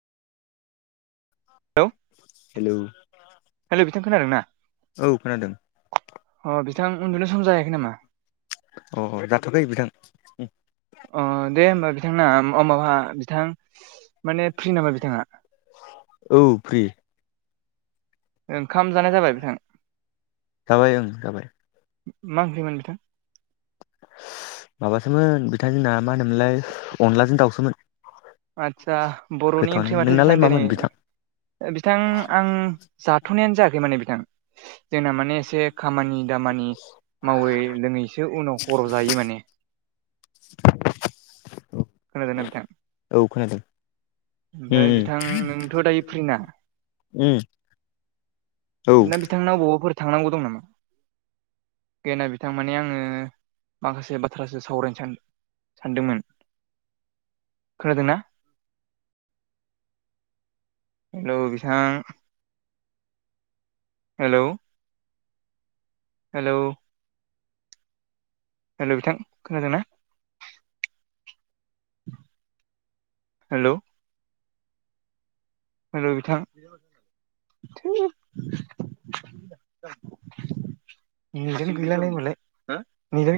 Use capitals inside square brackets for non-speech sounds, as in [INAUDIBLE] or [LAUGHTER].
Hello hello hello बिथां खोनादों ना औ खोनादों। अ बिथां उन्दुनो सम जायाखै नामा अ अ जाथ'याखै बिथां। अ दे होमबा बिथांना अ माबा बिथां माने फ्रि नामा बिथाङा औ फ्रि ओंखाम जानाय जाबाय बिथां जाबाय ओं जाबाय मा ओंख्रिमोन बिथां? माबासोमोन बिथांजोंना मा होनोमोनलाय अनलाजों दाउसोमोन। आदसा बर'नि ओंख्रि गोथावआनोमोन माथो बिथां नोंनालाय दिनै मामोन बिथां बिथां आं जाथ'नायानो जायाखै माने बिथां जोंना माने एसे खामानि दामानि मावै लोङैसो उनाव खर' जायो माने। खोनादोंना बिथां? औ खोनादों। उम ओमफाय उम बिथां नोंथ' दायो फ्रिना उम औ दा बिथांनाव बबावबाफोर थांनांगौ दं नामा? गैयाना बिथां मान आङो माखासे बाथ्रासो सावरायनो सानदों। सानदोंमोन खोनादोंना? [INAUDIBLE] हेलौ बिथां हेल' हेलौ हेल' बिथां खोनादोंना? हेल' हेल' बिथां थोद [UNINTELLIGIBLE]